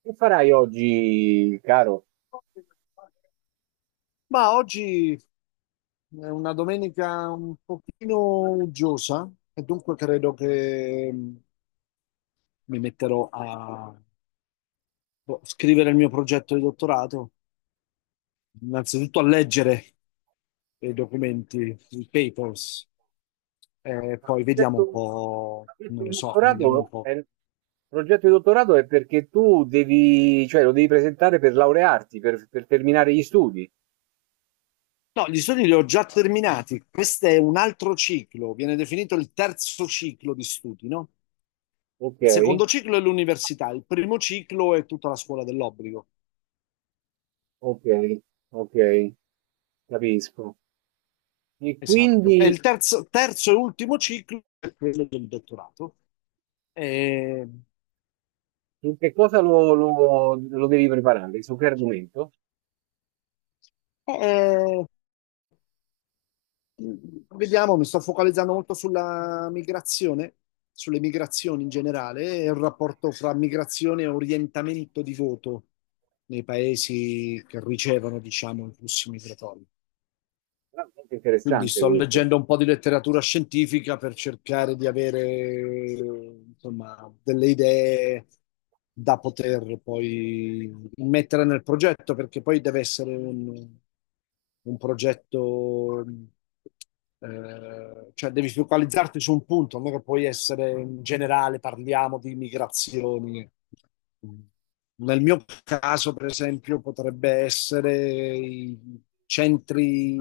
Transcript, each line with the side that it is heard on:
right: Che farai oggi, caro?
left: Ma oggi è una domenica un pochino uggiosa e dunque credo che mi metterò a scrivere il mio progetto di dottorato, innanzitutto a leggere i documenti, i papers, e
right: Il
left: poi vediamo un
right: progetto,
left: po',
right: il progetto
left: non lo
right: di
left: so, vediamo un
right: dottorato è,
left: po'.
right: il progetto di dottorato è perché tu devi, cioè lo devi presentare per laurearti, per terminare gli studi.
left: No, gli studi li ho già terminati, questo è un altro ciclo, viene definito il terzo ciclo di studi, no?
right: Ok,
left: Il secondo ciclo è l'università, il primo ciclo è tutta la scuola dell'obbligo.
right: ok, ok, capisco. E
left: Esatto.
right: quindi
left: E il terzo, ultimo ciclo è quello del dottorato. E-
right: su che cosa lo, lo devi preparare? Su che argomento?
left: e- Vediamo, mi sto focalizzando molto sulla migrazione, sulle migrazioni in generale e il rapporto fra migrazione e orientamento di voto nei paesi che ricevono, diciamo, i flussi migratori.
right: Ah, molto
left: Quindi
right: interessante
left: sto
right: questo.
left: leggendo un po' di letteratura scientifica per cercare di avere, insomma, delle idee da poter poi mettere nel progetto, perché poi deve essere un progetto, cioè devi focalizzarti su un punto, non è che puoi essere in generale, parliamo di migrazioni. Nel mio caso, per esempio, potrebbe essere i centri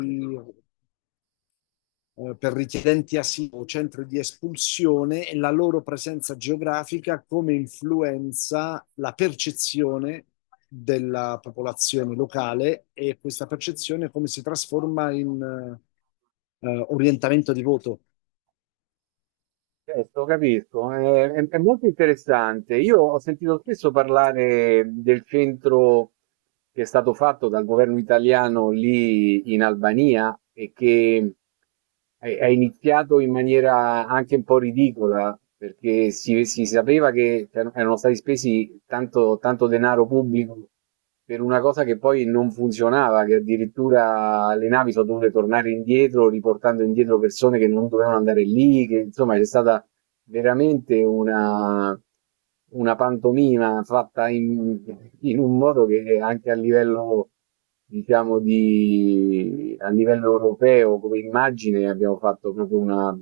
left: per richiedenti asilo o centri di espulsione e la loro presenza geografica come influenza la percezione della popolazione locale e questa percezione come si trasforma in orientamento di voto.
right: Certo, capisco, è, è molto interessante. Io ho sentito spesso parlare del centro che è stato fatto dal governo italiano lì in Albania e che è iniziato in maniera anche un po' ridicola, perché si sapeva che erano stati spesi tanto, tanto denaro pubblico per una cosa che poi non funzionava, che addirittura le navi sono dovute tornare indietro, riportando indietro persone che non dovevano andare lì, che insomma c'è stata veramente una pantomima fatta in, in un modo che anche a livello, diciamo, di, a livello europeo come immagine abbiamo fatto proprio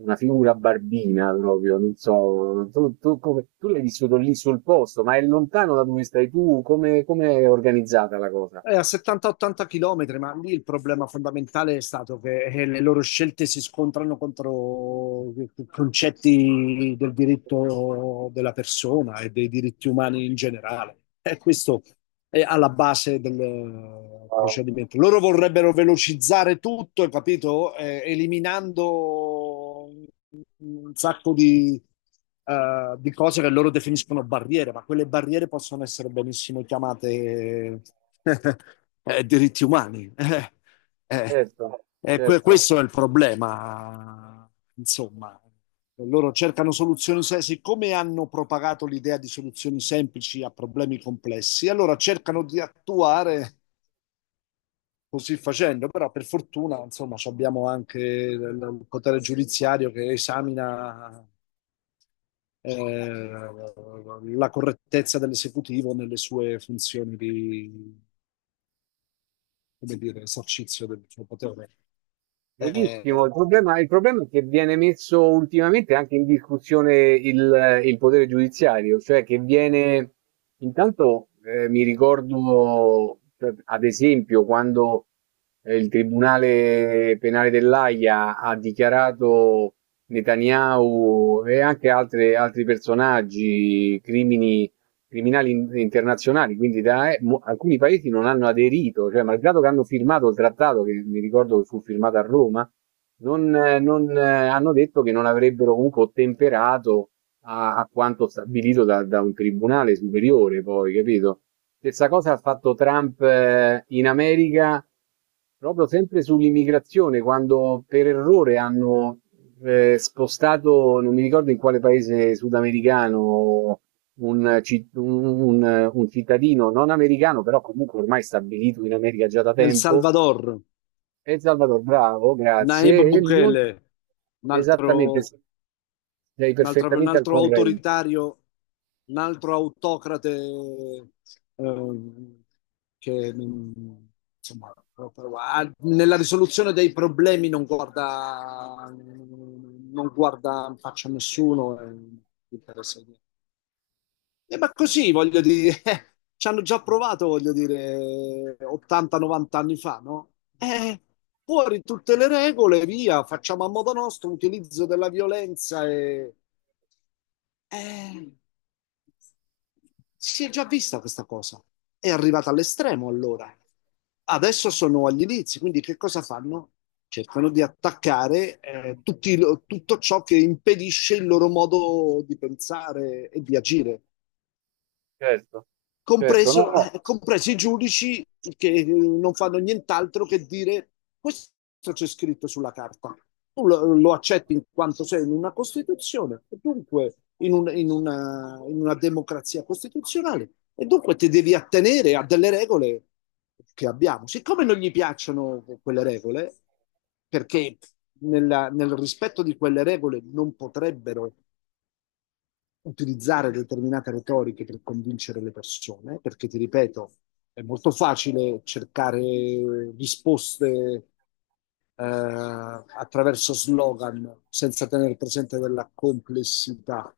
right: una figura barbina proprio, non so, tu, tu come, tu l'hai vissuto lì sul posto, ma è lontano da dove stai tu, come, come è organizzata la cosa?
left: È a 70-80 km, ma lì il problema fondamentale è stato che le loro scelte si scontrano contro i concetti del diritto della persona e dei diritti umani in generale. E questo è alla base del procedimento. Loro vorrebbero velocizzare tutto, capito? Eliminando un sacco di cose che loro definiscono barriere, ma quelle barriere possono essere benissimo chiamate diritti umani. Eh,
right: Certo, certo.
left: Questo è il problema, insomma. Loro cercano soluzioni, siccome hanno propagato l'idea di soluzioni semplici a problemi complessi, allora cercano di attuare così facendo, però per fortuna, insomma, ci abbiamo anche il potere giudiziario che esamina eh, la correttezza dell'esecutivo nelle sue funzioni di, come dire, esercizio del suo potere. Eh,
right: Verissimo, il problema è che viene messo ultimamente anche in discussione il potere giudiziario, cioè che viene, intanto mi ricordo, cioè, ad esempio, quando il Tribunale Penale dell'Aia ha dichiarato Netanyahu e anche altri personaggi crimini criminali internazionali, quindi da, alcuni paesi non hanno aderito, cioè malgrado che hanno firmato il trattato, che mi ricordo che fu firmato a Roma, non, non, hanno detto che non avrebbero comunque ottemperato a, a quanto stabilito da, da un tribunale superiore, poi, capito? Stessa cosa ha fatto Trump in America, proprio sempre sull'immigrazione, quando per errore hanno spostato, non mi ricordo in quale paese sudamericano, un, un cittadino non americano, però comunque ormai stabilito in America già da
left: El
right: tempo,
left: Salvador,
right: è Salvador Bravo,
left: Naib
right: grazie. E
left: Bukele, un
right: esattamente,
left: altro,
right: sì. Sei
left: un
right: perfettamente al
left: altro
right: corrente.
left: autoritario, un altro autocrate, ehm, che mm, insomma, nella risoluzione dei problemi non guarda, non guarda in faccia a nessuno. E interessa- ma così, voglio dire, ci hanno già provato, voglio dire, 80-90 anni fa, no? Eh, fuori tutte le regole, via, facciamo a modo nostro, utilizzo della violenza e... Eh, si è già vista questa cosa. È arrivata all'estremo allora. Adesso sono agli inizi, quindi che cosa fanno? Cercano di attaccare tutto ciò che impedisce il loro modo di pensare e di agire
right: Certo, certo, no,
left: compreso,
right: no,
left: compresi i giudici che non fanno nient'altro che dire questo c'è scritto sulla carta. Tu lo accetti in quanto sei in una Costituzione, e dunque in una democrazia costituzionale, e dunque ti devi attenere a delle regole che abbiamo. Siccome non gli piacciono quelle regole, perché nel rispetto di quelle regole non potrebbero utilizzare determinate retoriche per convincere le persone, perché ti ripeto, è molto facile cercare risposte attraverso slogan senza tenere presente della complessità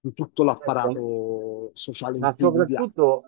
left: di tutto
right: certo.
left: l'apparato sociale in
right: Ma
left: cui viviamo.
right: soprattutto,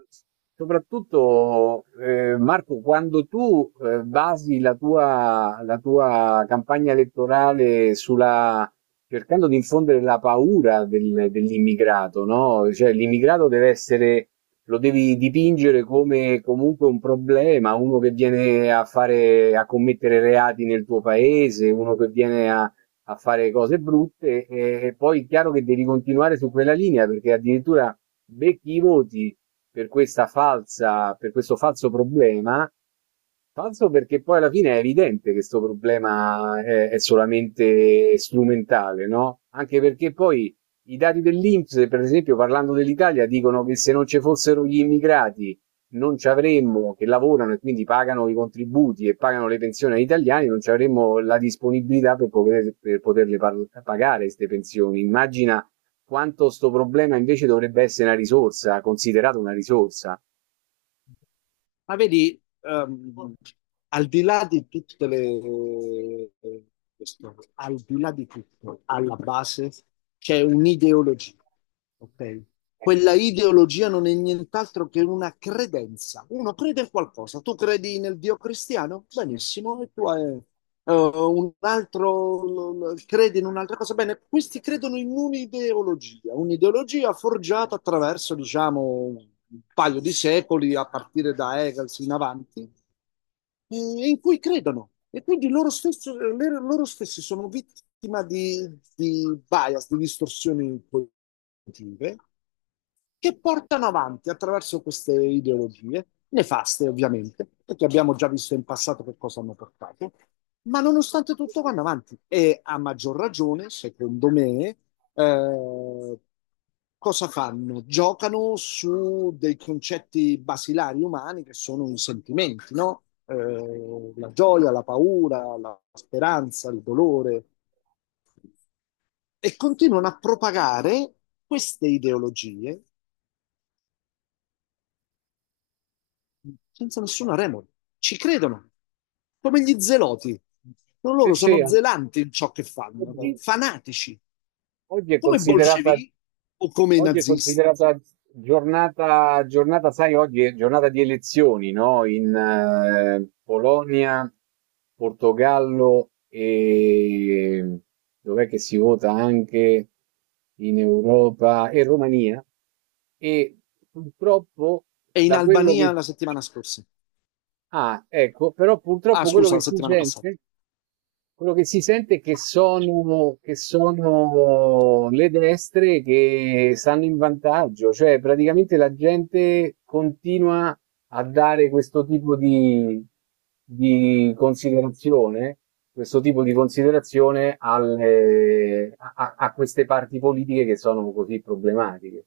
right: soprattutto Marco, quando tu basi la tua campagna elettorale sulla, cercando di infondere la paura dell'immigrato, no? Cioè, l'immigrato deve essere, lo devi dipingere come comunque un problema, uno che viene a fare, a commettere reati nel tuo paese, uno che viene a a fare cose brutte, e poi è chiaro che devi continuare su quella linea perché addirittura becchi i voti per questa falsa, per questo falso problema pazzo perché poi alla fine è evidente che questo problema è solamente strumentale, no? Anche perché poi i dati dell'INPS, per esempio, parlando dell'Italia, dicono che se non ci fossero gli immigrati non ci avremmo, che lavorano e quindi pagano i contributi e pagano le pensioni agli italiani, non ci avremmo la disponibilità per, per pagare queste pensioni. Immagina quanto questo problema invece dovrebbe essere una risorsa, considerato una risorsa.
left: Ma vedi, al di là di tutte le, questo, al di là di tutto, alla base c'è un'ideologia, ok? Quella ideologia non è nient'altro che una credenza. Uno crede in qualcosa. Tu credi nel Dio cristiano? Benissimo, e tu hai un altro crede in un'altra cosa. Bene, questi credono in un'ideologia, un'ideologia forgiata attraverso, diciamo, un paio di secoli, a partire da Hegel in avanti, in cui credono. E quindi loro stessi, loro stessi sono vittima di bias, di distorsioni cognitive, che portano avanti attraverso queste ideologie, nefaste ovviamente, perché abbiamo già visto in passato che cosa hanno portato, ma nonostante tutto vanno avanti. E a maggior ragione, secondo me, eh, cosa fanno? Giocano su dei concetti basilari umani che sono i sentimenti, no? La gioia, la paura, la speranza, il dolore, e continuano a propagare queste ideologie senza nessuna remora. Ci credono, come gli zeloti. Non
right: Eh
left: loro
right: sì,
left: sono zelanti in ciò che fanno,
right: assolutamente.
left: fanatici,
right: Oggi è
left: come i
right: considerata,
left: bolscevichi o come i
right: oggi è
left: nazisti.
right: considerata giornata, giornata, sai, oggi è giornata di elezioni, no? In Polonia, Portogallo e dov'è che si vota anche in Europa e Romania. E purtroppo,
left: E in
right: da quello
left: Albania
right: che...
left: la settimana scorsa.
right: Ah, ecco, però
left: Ah,
right: purtroppo quello
left: scusa, la
right: che si
left: settimana passata.
right: sente... Quello che si sente è che sono le destre che stanno in vantaggio, cioè praticamente la gente continua a dare questo tipo di considerazione, questo tipo di considerazione a queste parti politiche che sono così problematiche.